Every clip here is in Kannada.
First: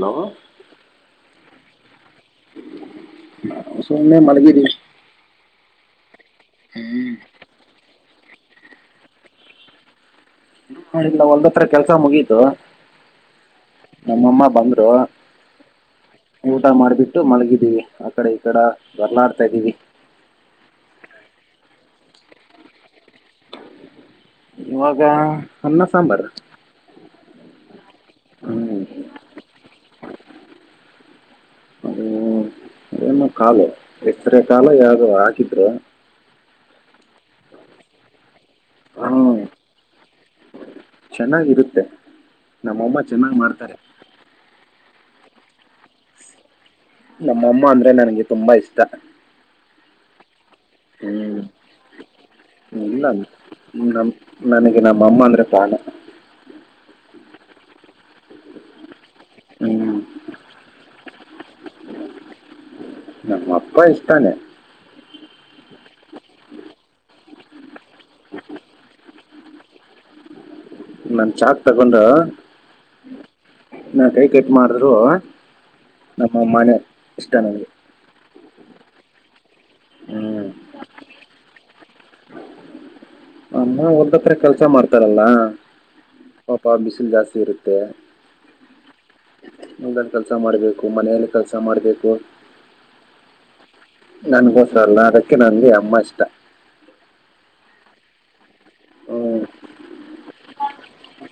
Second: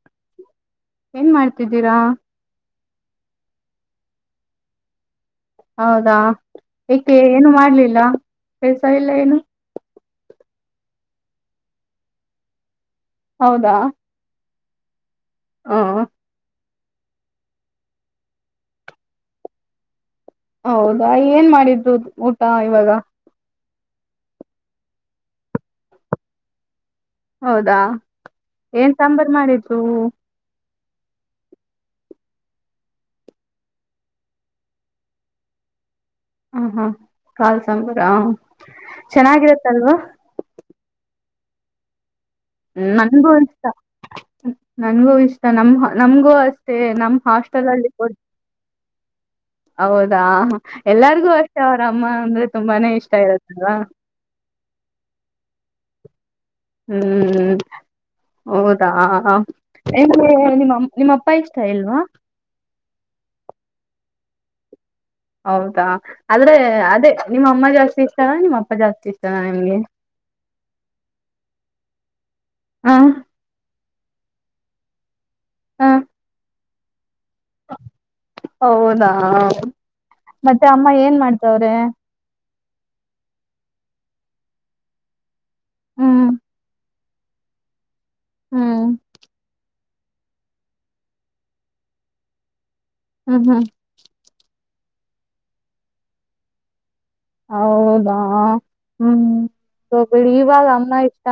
ಹಲೋ. ಏನ್ ಮಾಡ್ತಿದ್ದೀರಾ. ಸುಮ್ನೆ ಮಲ್ಗಿದಿವಿ. ಹೌದಾ. ಏಕೆ ಏನು ಮಾಡ್ಲಿಲ್ಲ. ಪೈಸ ಇಲ್ಲ ಏನು. ಡ್ಲ ಹೊಲ್ದತ್ರ ಕೆಲ್ಸ ಮುಗೀತು. ನಮ್ಮಮ್ಮ ಬಂದ್ರ್ ದೊ. ಹಾ ಹ. ಊಟ ಮಾಡ್ಬಿಟ್ಟು ಮಲಗಿದೀವಿ ಆಕಡೆ ಈ ಕಡ ಬದಲಾಡ್ತಾ ಇದ್ದೀವಿ ಹೌದಾ ಏನ್ ಮಾಡಿದ್ು ಊಟ ಇವಾಗ ಇವಾಗ ಅನ್ನ ಸಾಂಬಾರ ಹೌದಾ ಏನ್ ಸಾಂಬಾರು ಮಾಡಿದ್ದು ಅದ ಅದೇನು ಕಾಲು ಎಕ್ಸ್ರ ಕಾಲು ಯಾವ್ದ ಹಾಕಿದ್ರ ಹ ಹಾ ಕಾಲ್ಸಂಬ್ರ ಹ ಹ್ಮ್ ಚೆನ್ನಾಗಿರತ್ತ ಅಲ್ವ ಚೆನ್ನಾಗಿರುತ್ತೆ ಹ್ಮ ನಮ್ಮಮ್ಮ ನನ್ಗೂ ಚೆನ್ನಾಗಿ ಇಷ್ಟ ಮಾಡ್ತಾರೆ ನನ್ಗೂ ಇಷ್ಟ ನಮ ನಮಗೂ ಅಷ್ಟ ನಮ್ಮಮ್ಮ ಅಂದ್ರೆ ನನಗೆ ತುಂಬಾ ಇಷ್ಟ ಹೌದಾ ಎಲ್ಲಾರಿಗೂ ಹ್ಮ್ ಅಷ್ಟೇ ಅವರ ಅಮ್ಮ ಅಂದ್ರೆ ತುಂಬಾನೇ ಇಲ್ಲ ಇಷ್ಟ ಇರುತ್ತಲ್ವಾ ನಮ್ ನನಗೆ ನಮ್ಮಮ್ಮ ಅಂದ್ರೆ ಪ್ರಾಣ ಹ್ಮ್ ಹೌದಾ ಹ ಹ್ಮ್ ಎ ನಿಮ್ಮ ನಿಮ್ಮ ಅಪ್ಪ ಇಷ್ಟ ಇಲ್ವಾ ನ ಅಪ್ಪ ಇಷ್ಟಾನೇ ಹೌದಾ ಆದ್ರೆ ಅದೇ ನಿಮ್ಮ ಅಮ್ಮ ಜಾಸ್ತಿ ಇಷ್ಟದ ನಿಮ್ಮ ಅಪ್ಪ ಜಾಸ್ತಿ ಇಷ್ಟನ ನಿಮ್ಗೆ ನನ್ ಚಾಕ್ ತಗೊಂಡು ಹಾ ಹ್ಮ ನಾ ಕೈ ಕಟ್ ಮಾಡ್ರು ನಮ್ಮಮ್ಮನೆ ಇಷ್ಟ ನನಗೆ ಹೌದಾ ಹ್ಮ್ ಮತ್ತೆ ಅಮ್ಮ ಏನ್ ಮಾಡ್ತವ್ರೆ ಅಮ್ಮ ಒಲ್ದಾತ್ರ ಕೆಲ್ಸ ಮಾಡ್ತಾರಲ್ಲ ಹ್ಮ್ ಪಾಪ ಬಿಸಿ ಜಾಸ್ತಿರುತ್ತೆ ಹ್ಮ ಹೊಲದಲ್ಲಿ ಕೆಲಸ ಮಾಡ್ಬೇಕು ಮನೆಯಲ್ಲಿ ಕೆಲಸ ಮಾಡ್ಬೇಕು ಹ್ಮ್ ಹ್ಮ್ ನನ್ಗೋಸರ ಅಲ್ಲ ಅದಕ್ಕೆ ನಂಗೆ ಅಮ್ಮ ಇಷ್ಟ ಹೌದಾ ಹ್ಮ್ ಬಿಡಿ ಇವಾಗ ಅಮ್ಮ ಇಷ್ಟ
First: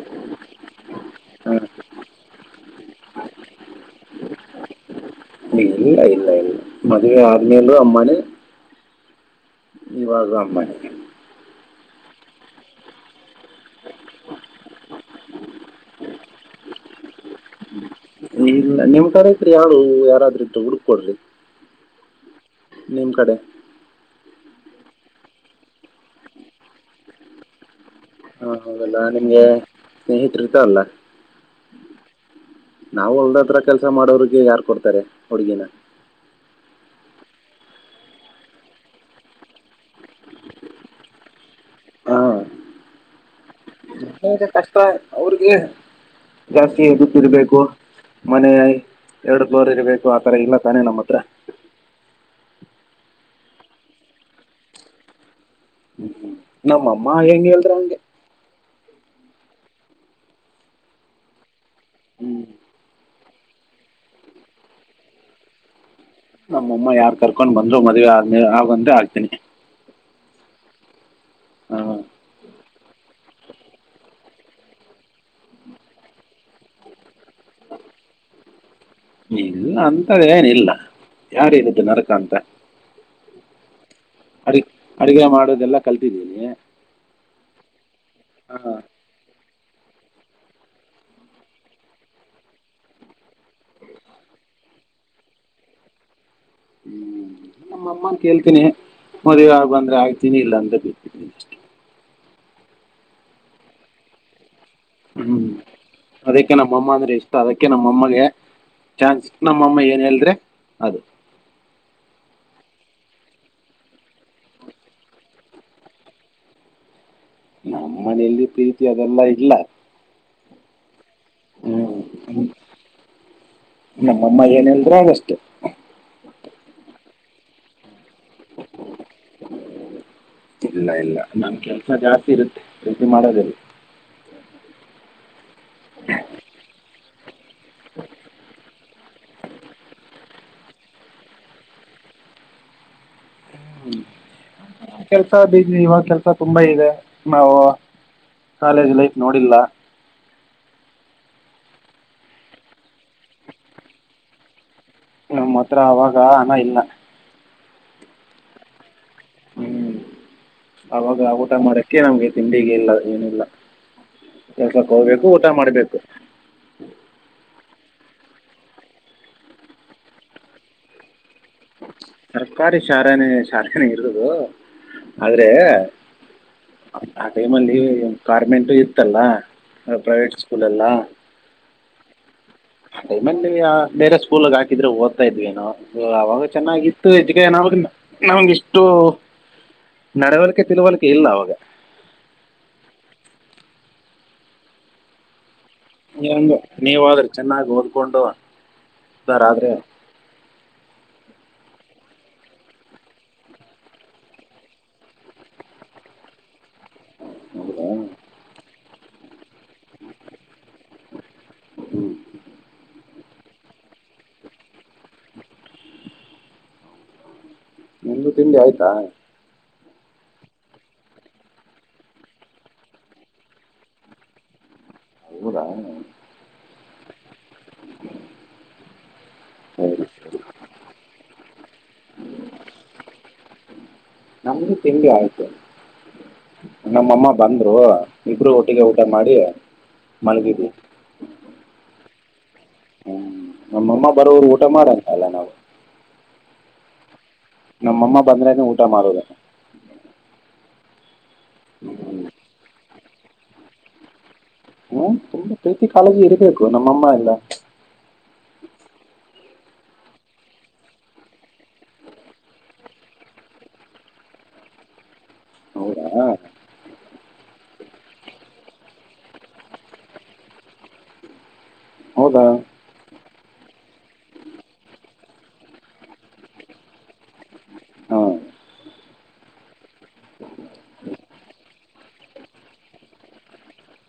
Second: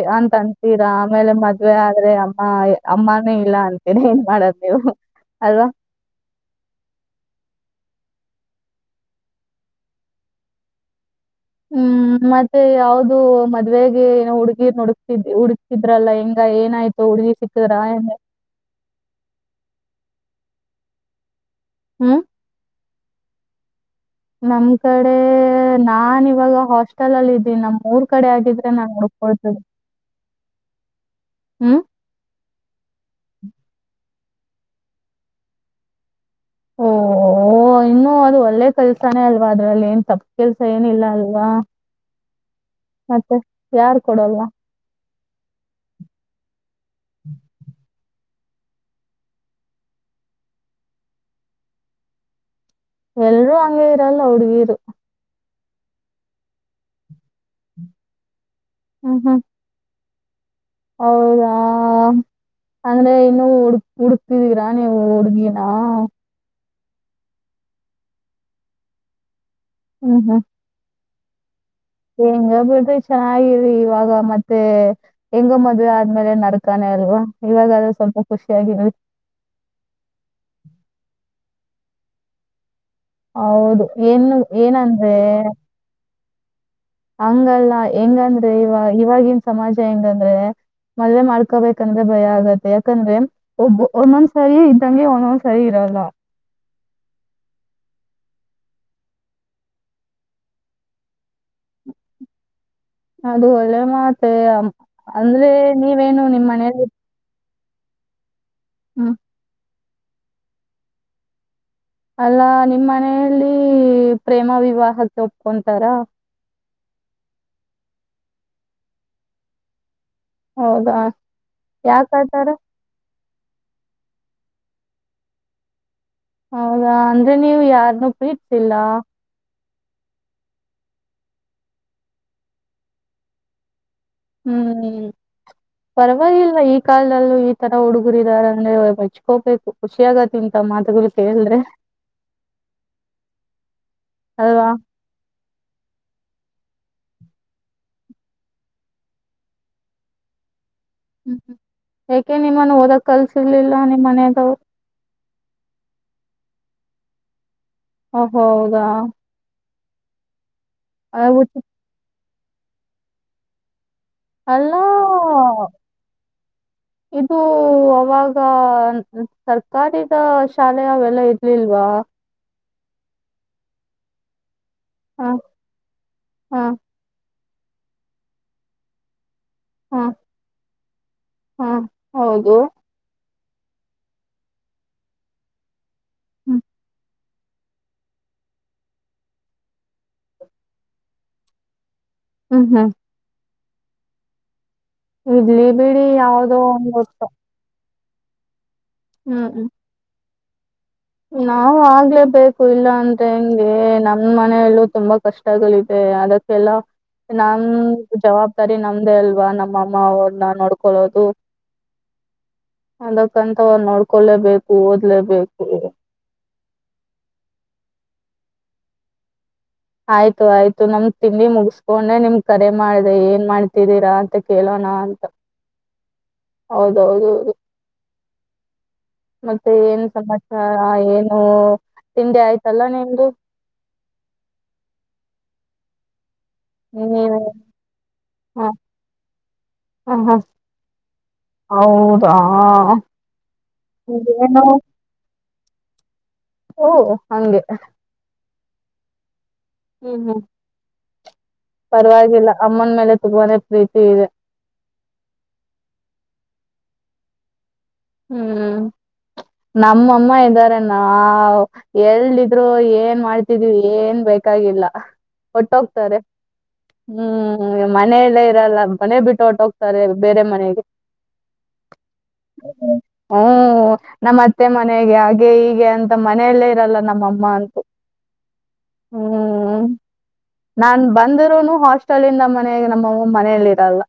ಅ ಅಂತ ಅನ್ಂತೀರಾ ಆಮೇಲೆ ಹ್ಮ್. ಮದ್ವೆ ಆದ್ರೆ ಅಮ್ಮ ಅಮ್ಮಾನೇ ಇಲ್ಲ ಅಂತೀರ ಏನ್ ಮಾಡದ್ ನೀವು ಅಲ್ವಾ ಮದ್ವೆ ಆದ್ಮೇಲೂ ಅಮ್ಮನೇ ಇವಾಗು ಅಮ್ಮನೇ ಹ್ಮ್ ಮತ್ತೆ ಯಾವ್ದ ಮದ್ವೆಗೆ ಏನೋ ಹುಡ್ಗಿರ್ ಹುಡುಕ್ತಿಡ್ ಹುಡ್ಕ್ತಿದ್ರಲ್ಲ ಹೆಂಗ ಏನಾಯ್ತು ಹುಡ್ಗಿ ಸಿಕ್ಕದ್ರ ಏನು ಇಲ್ಲ ನಿಮ್ ಕಡೆ ಇದ್ರೆ ಹೇಳಿ ಯಾರಾದ್ರೂ ಇದ್ರೆ ಹುಡ್ಕ್ ಕೊಡ್ರಿ ಹ್ಮ್ ನಿಮ್ ಕಡೆ ನಮ್ ಕಡೆ ನಾನ್ ಇವಾಗ ಹಾಸ್ಟೆಲ್ಲ್ಲಿ ಇದೀನಿ ನಮ್ಮ್ ಊರ್ ಕಡೆ ಹಾ, ಆಗಿದ ಹೌದಲ್ಲ ನಿಮ್ಗೆ ಸ್ನೇಹತ್ ಇದಾರಲ್ಲ ಅಲ್ಲ ಹ್ಮ್ ನಾವು ಒಲ್ದತ್ರ ಕೆಲ್ಸ ಮಾಡೋರ್ ಈಗ್ ಯಾರು ಕೊಡ್ತಾರೆ ಹುಡುಗಿನ ಓ ಇನ್ನುೂ ಅದು ಒಳ್ಳೆ ಕೆಲ್ಸಾನೇ ಅಲ್ವಾ ಅದ್ರಲ್ಲಿ ಏನ್ ತಪ್ಪ ಕೆಲ್ಸ ಏನಿಲ್ಲ ಅಲ್ವಾ ಮತ್ತೆ ಯಾರ್ ಹ ಕೊಡಲ್ವಾ ಕಷ್ಟ ಅವ್ರಿಗೆ ಜಾಸ್ತಿ ಗುತ್ತಿರ್ಬೇಕು ಮನೆ ಎರಡು ಫ್ಲೋರ್ ಇರ್ಬೇಕು ಆತರ ಇಲ್ಲ ತಾನೇ ನಮ್ಮ ಹತ್ರ ಎಲ್ರೂ ಹಂಗೆ ಇರಲ್ಲ ಹುಡ್ಗಿರು ನಮ್ಮಮ್ಮ ಹೆಂಗ್ ಹೇಳ್ರ ಹಂಗೆ ಹ್ಮ್ ಹ್ಮ ಹೌದಾ ಹ ಹ್ಮ್ ಅಂದ್ರೆ ಇನ್ನು ಹುಡಗತರಾ ನೀ ಒಡುಗೀಿನಾ ನಮ್ಮಮ್ಮ ಯಾರ್ ಕರ್ಕೊಂಡ್ ಬಂದ್ರು ಮದ್ವೆ ಆದ್ಮೇ ಆಗಂತ ಆಗ್ತೀನಿ ಹ್ಮ್ ಹ್ಮ್ ಹ ಹೆಂಗ ಬಿಡ್ರಿ ಚೆನ್ನಾಗಿರಿ, ಇವಾಗ ಮತ್ತೆ ಹೆಂಗ ಮದ್ವೆ ಆದ್ಮೇಲೆ ನರಕಾನೆ, ಅಲ್ವಾ ಇವಾಗ ಅದು ಸ್ವಲ್ಪ ಖುಷಿಯಾಗ್ರಿ. ಇಲ್ಲ ಅಂತದ ಏನ ಇಲ್ಲ. ಯಾರೇನ್ದ ನರಕ ಅಂತ? ಹೌದು ಏನು ಅ ಏನಂದ್ರೆ ಅಡಗೆ ಮಾಡೋದೆಲ್ಲಾ ಕಲ್ ಸರಿೀನ ಹಂಗಲ್ಲ ಹೆಂಗ ಅಂದ್ರೆ ಇವ ಇವಾಗಿ ಸಮಾಜ ಹೆಂಗಂದ್ರೆ ಮಲ್ಲೆ ಮಾಡ್ಕೋಬೇಕಂದ್ರೆ ಭಯ ಆಗತ್ತೆ ಯಾಕಂದ್ರೆ ಒಬ್ಬ ಒಂದೊಂದ್ ಸರಿ ಇದ್ದಂಗೆ ಒಂದೊಂದ್ ಸರಿ ಇರಲ್ಲ ಹ್ಮ್ ನಮ್ಮ ಅಮ್ಮ ಕೇಳ್ತೇನೆಿ, ಮದ್ವೆ ಆಗು ಅಂದ್ರೆ ಆಗ್ತೀನಿ ಇಲ್ಲ ಅಂತಿ [inaudible] ಅದು ಒಳ್ಳೆ ಮಾತ ಅ ಹ್ಮ್ ಅಂದ್ರೆ ನೀವೇನು ನಿಮ್ಮ್ ಮನೇೆಯಲ್ಲಿ ನಮ್ಮ ಅಮ್ಮಗೆ ಚಾನ್ಸ್ ನಮ್ಮ ಅಮ್ಮ ಹೇಲ್ದ್ರೆ ಅದು. ಅಲ್ಲಾ ನಿಮ್ಮ್ ಮನೆಯಲ್ಲಿ ಪ್ರೇಮ ವಿವಾಹ ಒಪ್ಕೊಂತಾರ? ನಮ್ಮ್ ಮನೆಯಲ್ಲಿ ಪ್ರೀತಿ ಅದೆಲ್ಲಾ ಇಲ್ಲ. ಹೌದಾ ಯಾಕ ಹ್ಮ್ ಆತಾರ? ನಮ್ಮಮ್ಮ ಏನಲ್ದ್ರ ಆದಷ್ಟೆ ಹೌದಾ ಅಂದ್ರೆ ನೀವು ಯಾರನ್ನು ಪೀತ್ಸಿಲ್ಲ? ಇಲ್ಲ ಇಲ್ಲ ನಮ ಕೆಲ್ಸ ಜಾಸ್ತಿ ಇರುತ್ತೆ ರೀತಿ ಮಾಡೋದಿಲ್ಲ. ಹ್ಮ್ ಪರವಾಗಿಲ್ವಾ ಈ ಕಾಲ್ದಲ್ಲೂ ಈ ತರ ಹುಡುಗರ ಇದಾರ, ಅಂದ್ರೆ ಮೆಚ್ಕೋಬೇಕು, ಖುಷಿ ಆಗತಿ ಇಂತ ಮಾತುಗಳು ಕೇಳಿದ್ರೆ ಅಲ್ವಾ? ಕೆಲ್ಸದ ಇವಾಗ ಕೆಲ್ಸ ತುಂಬಾ ಇದೆ ನಾವು ಕಾಲೇಜ್ ಲೈಫ್ ನೋಡಿಲ್ಲ. ಹ್ಮ್ ಹ್ಮ್ ಯಾಕೆ ನಿಮ್ಮನ್ನು ಓದಕ್ ಕಲ್ಸಿರ್ಲಿಲ್ಲ ನಿಮ್ಮ ಮನದಾವ್ರು? ನಮ್ಮ್ ಹತ್ರ ಅವಾಗ ಹನ ಇಲ್ಲ ಹೌದಾ ಹ್ಮ್ ಅವಾಗ ಆ ಊಟ ಮಾಡಕ್ಕೆ ನಮಗೆ ತಿಂಡಿಗೆ ಇಲ್ಲ ಏನಿಲ್ಲ, ಅಲ್ಲ ಕೆಲ್ಸಕ್ಕೆ ಹೋಗ್ಬೇಕು ಊಟ ಮಾಡ್ಬೇಕು. ಇದು ಅವಾಗ ಸರ್ಕಾರಿದ ಶಾಲೆಯೆಲ್ಲ ಇರ್ಲಿಲ್ವಾ? ಸರ್ಕಾರಿ ಶಾಲೆನೇ ಶಾಲೆನೇ ಇರದು ಹ ಆದ್ರೆ, ಹ ಟೈಮಲ್ಲಿ ಕಾರ್ಮೆಂಟು ಇತ್ತಲ್ಲ? ಹ ಪ್ರೈವಟ್ ಸ್ಕೂಲ್ ಎಲ್ಲ, ಹ ಹೌದು ಮೊನ್ನೇ ಬೇರೆ ಸ್ಕೂಲ್ಗ್ ಹಾಕಿದ್ರೆ ಓದ್ತಾ ಇದ್ರೇನೋ ಅವಾಗ ಹ್ಮ್ ಚೆನ್ನಾಗಿತ್ತು [unintelligible] ನಮಗೆ ಇಷ್ಟು ನಡವಳಿಕೆ ತಿಳುವಳಿಕೆ ಇಲ್ಲ ಅವಾಗ ಹ್ಮ್ ಹ್ಮ್ ಇರ್ಲಿ ಬಿಡಿ ಬಿಡಿ ಹೆಂಗ ಯಾವ್ದೋ ಗೊತ್ತ ನೀವಾದ್ರೆ ಚೆನ್ನಾಗಿ ಓದ್ಕೊಂಡು ಉದ್ದಾರ ಆದ್ರೆ ನಾವ್ ಆಗ್ಲೇಬೇಕು ಇಲ್ಲ ಅಂದ್ರ ಹೆಂಗೆ ನಮ ಮನೆಯಲ್ಲೂ ತುಂಬಾ ಕಷ್ಟಗಳಿದೆ ಅದಕ್ಕೆಲ್ಲ ಹೌದಾ ನಮ್ದು ಜವಾಬ್ದಾರಿ. ನಮ್ದೇ ಅಲ್ವಾ ನಮ್ಮಅಮ್ಮ ಅವ್ರನ್ನ ನೋಡ್ಕೊಳ್ಳೋದು ಹ್ಮ್ ಅದಕ್ಕಂತ ನೋಡ್ಕೊಲೇಬೇಕು ಓದ್ಲೇಬೇಕು ನಿಂದು ತಿಂಡಿ ಆಯ್ತಾ ಆಯ್ತು ಆಯ್ತು ನಮ್ ತಿಂಡಿ ಮುಗಸ್ಕೊಂಡೆ ನಿಮ್ ಕರೆ ಮಾಡ್ರಿ ಏನ್ ಮಾಡ್ತಿದ್ದೀರಾ ಅಂತ ಕೇಳೋಣ ಹಣ ಅಂತ ಹೌದಾ ಹೌದೌದ ಹೌದು ಮತ್ತೆ ಏನ್ ಸರಿ ಸರಿ ಸಮಾಚಾರ ಏನು ತಿಂಡಿ ಆಯ್ತಲ್ಲ ನಿಮ್ದು ನಮಗೂ ತಿಂಡಿ ಆಯ್ತು ನಮ್ಮಮ್ಮ ನೀವ ಬಂದ್ರು ಇಬ್ರು ಹ ಒಟ್ಟಿಗೆ ಊಟ ಮಾಡಿ ಹ ಮಲಗಿದಿವಿ ಹಾ ಹ್ಮ್ ನಮ್ಮಮ್ಮ ಬರೋವರು ಊಟ ಮಾಡಲ್ಲ ಅಲ್ಲ ನಾವು ಓಹೋ ನಮ್ಮ ಅಮ್ಮ ಬಂದ್ರೆ ಊ ಊಟ ಮಾಡೋದು ಹ್ಮ್ ಹ್ಮ್ ಪರವಾಗಿಲ್ಲ ಅಮ್ಮನ ಮೇಲೆ ತುಂಬಾನೇ ಪ್ರೀತಿ ಇದೆ ಹ್ಮ್ ತುಂಬಾ ಪ್ರೀತಿ ಕಾಳಜಿ ಇರ್ಬೇಕು ನಮ್ಮಮ್ಮ ಎಲ್ಲ ಹ್ಮ್ ನಮ್ಮಮ್ಮ ಇದ್ದಾರೆ ನಾ ಎಲ್ಲಿದ್ದರೂ ನಾವು ಏನ್ ಮಾಡ್ತಿದ್ವಿ ಏನ್ ಬೇಕಾಗಿಲ್ಲ ಹೌದಾ ಒಟ್ಟೋಗ್ತಾರೆ ಹ್ಮ್ ಮನೆಯಲ್ಲೇ ಇರಲ್ಲ ಮನೆ ಬಿಟ್ಟು ಹೊಟ್ಟ ಹೋಗ್ತಾರೆ ಬೇರೆ ಮನೆಗೆ ಹೌದಾ ಹ್ಮ್ ನಮ್ಮ ಅತ್ತೆ ಮನೆಗೆ ಹಾಗೆ ಹೀಗೆ ಅಂತ ಮನೆಯಲ್ಲೇ ಇರಲ್ಲ ನಮ್ಮಮ್ಮ ಅಂತೂ ಹಾ ಹ್ಮ್ ನಾನ್ ಬಂದರೂನು ಹಾಸ್ಟೆಲ್ನಿಂದ ಮನೆಗೆ ನಮ್ಮಮ್ಮ ಮನಲಿ ಇರಲ್ಲ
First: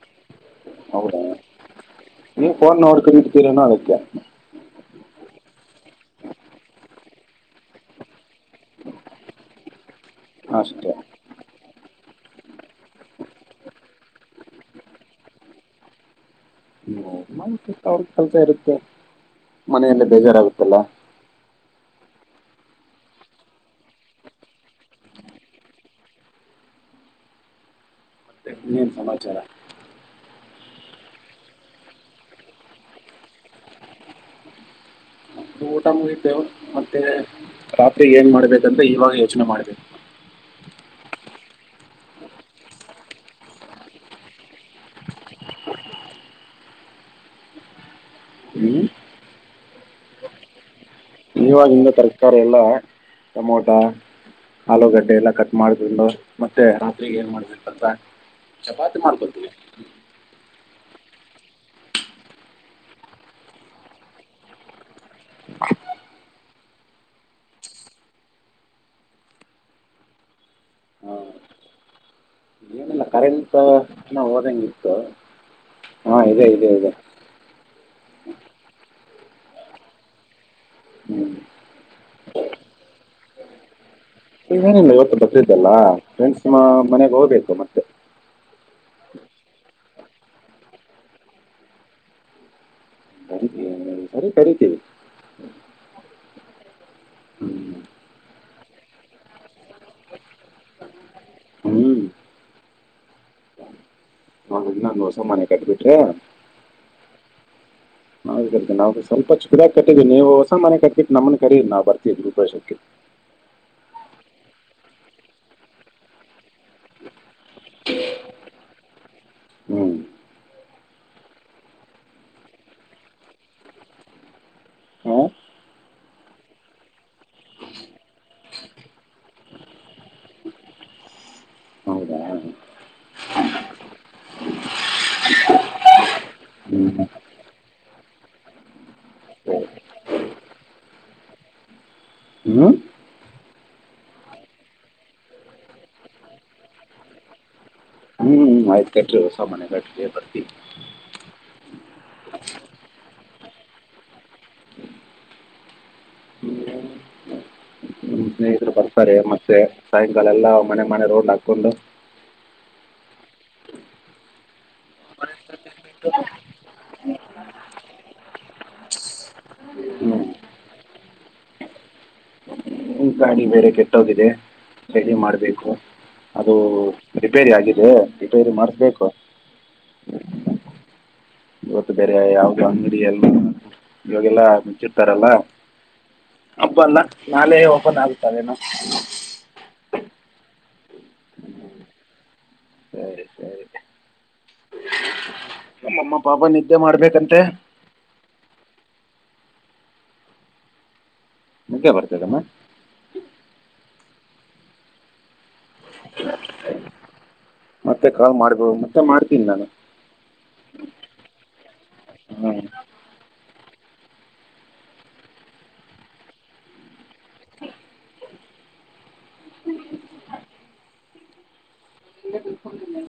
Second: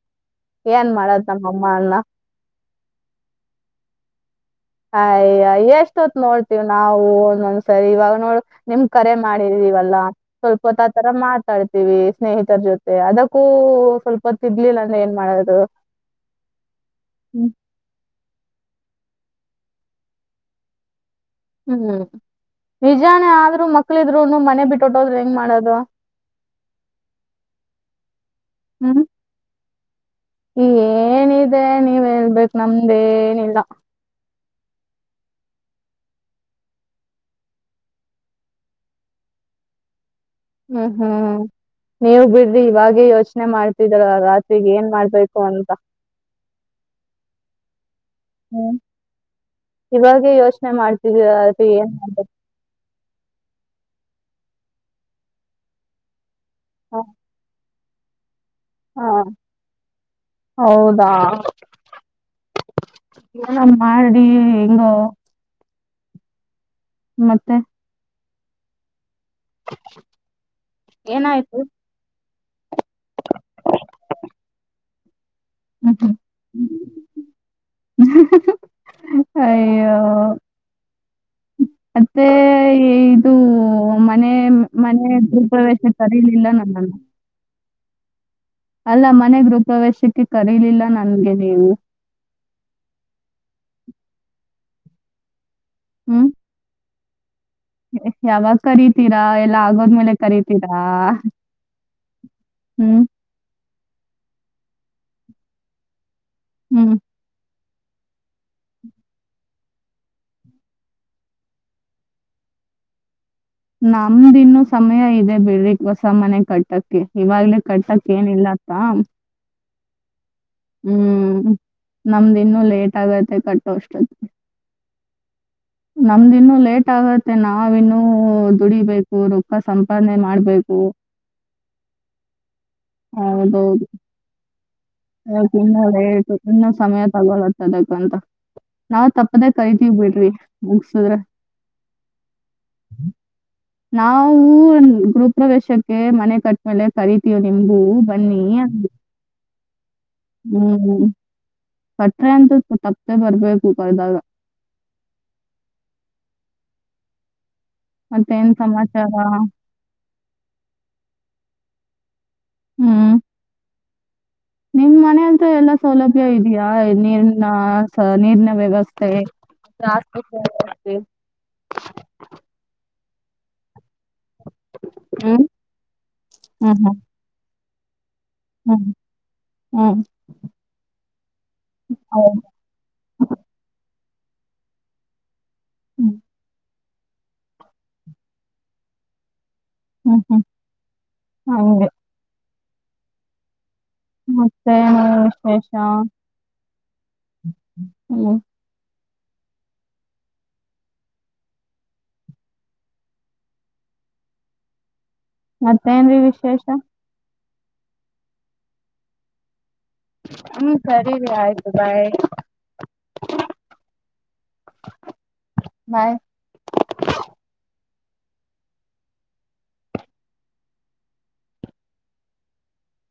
ಏನ್ ಮಾಡೋದು ನಮ್ಮಅಮ್ಮ ನ ನೀ ಫೋನ್ ನೋಡ್ಕರಿ ಇಡ್ತೀರೇನೋ ಅದಕ್ಕೆ ಅಯ ಎಷ್ಟ ಹೊತ್ ನೋಡ್ತೀವ್ ನಾವು ಒಂದೊಂದ್ಸರಿ ಇವಾಗ ನೋಡ್ ನಿಮ್ ಕರೆ ಮಾಡಿದೀವಲ್ಲಾ ಸ್ವಲ್ಪ ಹೊತ್ ಆ ಅಷ್ಟೇ ತರ ಮಾಡ ತಾಡ್ತೀವಿ ಸ್ನೇಹಿತರ ಜೊತೆ ಅದಕ್ಕೂ ಸ್ವಲ್ಪ ತಿರ್ಲಿಲ್ಲ ಅಂದ್ರೆ ಏನ್ ಮಾಡೋದು ನಮ ಅವ್ರ ಕೆಲ್ಸ ಇರುತ್ತೆ ಮನೆಯಲ್ಲ ಬೇಜಾರಾಗುತ್ತಲ್ಲ, ಹ್ಮ್ ನಿಜಾನೇ, ಆದ್ರು ಮಕ್ಳ ಇದ್ರುನು ಮನೆ ಬಿಟ್ಟುಟ್ಟೋದ್ರು ಹೆಂಗ್ ಮಾಡದು ಇನ್ನೇನು ಹ್ಮ್ ಸಮಾಚಾರ ಏನಿದೆ, ನೀವ್ ಹಳ್ಬೇಕು ನಮ್ದೇನಿಲ್ಲ ಊಟ ಮುಗಿತೇವೆ ಮತ್ತೆ ರಾತ್ರಿ ಏನ್ ಮಾಡ್ಬೇಕಂತ ಇವಾಗ ಯೋಚನೆ ಮಾಡ್ಬೇಕು? ಹ್ಮ್ ಹ್ಮ್್ಮ ನೀವ್ ಬಿಡ್ರಿ ಇವಾಗೇ ಯೋಚನೆ ಮಾಡ್ತಿದರ ರಾತ್ರಿಗ್ ಏನ್ ಮಾಡ್ಬೇಕು ಅಂತ ಹ್ಮ್ ಇವಾಗೇ ಯೋಚನೆ ಮಾಡ್ತ. ಇವವಾಗಿಂದ ತರಕಾರಿ ಎಲ್ಲ ಟೊಮೊಟೊ ಆಲೂಗಡ್ಡೆ ಎಲ್ಲ ಕಟ್ ಮಾಡಕೊಂಡು ಮತ್ತೆ ಹ, ರಾತ್ರಿರಿಗೆ ಏನ್ ಮಾಡ್ಬೇಕು? ಅ ಚಪಾತಿ ಹ, ಮಾಡ್ಕೊತೀವಿ. ಹೌದಾ ಮಾಡಿ ಹೆಿಂಗ. ಮತ್ತೆ ಏನಾಯ್ತು? ಇಲ್ಲ ಕರೆಂಟ್ ಓದಂಗ ಇತ್ತು ಮತ್ತೆ ಅಯ್ಯ ಹ್ಮ್ ಮತ್ತೆ ಇದು ಮನೆ ಏನಿಲ್ಲ, ಮನೆ ಇವತ್ತು ಗೃಹ ಬಸ್ಿದ್ದಲ್ಲ ಪ್ರವೇಶ ಫ್ರೆಂಡ್ಸ್ ಕರೀಲಿಲ್ಲ ನನ್ನನ್ನ ಮನೆಗೆ ಹೋಗ್ಬೇಕು ಮತ್ತೆ ಅಲ್ಲ ಮನೆ ಗೃಪ್ರವೇಶಕ್ಕೆ ಕರೀಲಿಲ್ಲ ನನ್ಗೆ ನೀವು. ಸರಿ ಕರಿತೀವಿ ಹ್ಮ್ ಹ್ಮ್ ಯಾವಾಗ ಕರಿತೀರಾ ಎಲ್ಲ ಆಗೋದ್ಮೇಲೆ ಕರಿತೀರಾ ಹ್ಮ್ ಹ್ಮ್ ನಾನುಸ ಮನೆ ಕಟ್ಬಿಟ್ರೆ ಹ್ಮ್ ನಾವೀ ನಾವು ಸ್ವಪ ಚಿಡಾಗಿ ಕಟ್ಟಿದ್ದೀವಿ ನೀವು ಹೊಸ ಮನೆ ಕಟ್ಬಿಟ್ಟು ನಮ್ಮನನ್ ಕರೀಿ ನಾ್ ಬರ್ತಿದ್ ರ ಗೃಹ ಪ್ರವೇಶಕ್ಕೆ ನಮ್ದಿನ್ನು ಸಮಯ ಇದೆ, ಬಿಡ್ರಿಕ್ ಹೊಸ ಮನೆ ಕಟ್ಟಕ್ಕೆ ಇವಾಗ್ಲೇ ಕಟ್ಟಕ್ ಏನಿಲ್ಲತ್ತ ಹ್ಞೂ ಹ್ಮ್ ನಮ್ದಿನ್ನುೂ ಲೇಟ್ ಆಗತ್ತತೆ ಕಟ್ಟೋಷ್ಟತ್ ಹಾಂ ನಮ್ದಿನ್ನುೂ ಲೇಟ್ ಆಗತ್ತೆ ನಾವಿನ್ನುೂ ದುಡಿಬೇಕು ರೊಖ ಸಂಪಾದನೆ ಮಾಡ್ಬೇಕು ಹೌದಾ ಹೌದೌದು ಅ ಇನ್ನು ಲೇಟ್, ಇನ್ನು ಸಮಯ ಹ್ಞೂ ತಗೊಳತ್ತ ಅದಕ್ಕಂತ ನಾವ್ ತಪ್ಪದೇ ಕರಿತೀವಿ ಬಿಡ್ರಿ, ಮುಗಸುದ್ರ ಹ್ಞೂ ನಾಾವವು ಗೃಹಪ್ರವೇಶಕ್ಕೆ ಮನೆ ಕಟ್ಟ್ಮೇಲೆ ಕರಿತೀವ ನಿಮು ಹ್ಮ್ ಆಯ್ತ್ ಕಟ್ಟ್ರಿ ಸ ಮನೆ ಕಟ್ಟ್ರಿ ಎ ಹ್ಮ್ ಕಟ್ರೆ ಅಂತ ತಪ್ಪೇ ಬರ್ಬೇಕು ಕಾಯದಾಗ ನಿಮ್ಮ ಮತ್ತೆ ಎನ್ ಸ್ನೇಹಿತರು ಬರ್ತಾರೆ ಮತ್ತೆ, ಸಾಯಂಕಾಲ ಎಲ್ಲ ಮನೆ ಮನೆ ರೋಡ್ ಆಗ್ತ ಕೊಲ್ಲ ಹ್ಮ್ ನಿಮ್ ಮನ ಅಂತ ಎಲ್ಲಾ ಸೌಲಭ್ಯ ಇದೆಯಾ ನೀರ್ನ ನೀರಿನ ವ್ಯವಸ್ಥೆ ಹ್ಞೂ ಜಾಸ್ತಿ್ಯ, ಗಿ ಬೇರೆ [inaudible] ರೆಡಿ ಹ್ಮ್ ಮಾಡಬೇಕು ಅದು ಹ್ಮ್ ರಿಪೇರಿ ಆಗಿತ್ತು ಏಳ ರಿಪೇರ್ ಹ್ಮ್ ಮಾಡಸ್ಬೇಕು ಹ್ಮ್ ಹ್ಮ್ ಇವತ್ತು ಬೇರೆ ಯಾವ ಹೌದು ಯಾವದು ಅಂಗಡಿ ಇಲ್ವಾ ಇವಾಗೆಲ್ಲಾ ಮುಂಚಿರ್ತಾರಲ್ಲ ಹ್ಮ್ ಹಬ್ಬಲ್ಲ ನಾಳೆ ಓಪನ್ ಆಗ್ತಾರೆೇನೋ ಹ್ಮ್ ಹ್ಮ್ ಅಂಗೆ ಮತ್ತೆ ನೋ [unintelligible] ಅಮ್ಮ ಪಾಪ ನಿದ್ದೆ ಮಾಡ್ಬೇಕಂತೆ ಹ್ಮ್ ನಿದ್ದೆ ಬರ್ತದೆ ಅಮ್ಮ ಮತ್ತೇನ್ರೀ ವಿಶೇಷ ಮತ್ತೆ ಕಾಲ್ ಮಾಡ್ದೋ ಮತ್ತೆ ಮಾಡ್ತೀನಿ ನಾನು ಹ್ಮ್ ಸರಿ ರ ಆಯ್ತು ಬಾಯ್ ಹ್ಞೂ ಬಾಯ್ ಇಲ್ಲೇ ಬಿದ್ದುಕೊಂಡಿಲ್ಲೇನು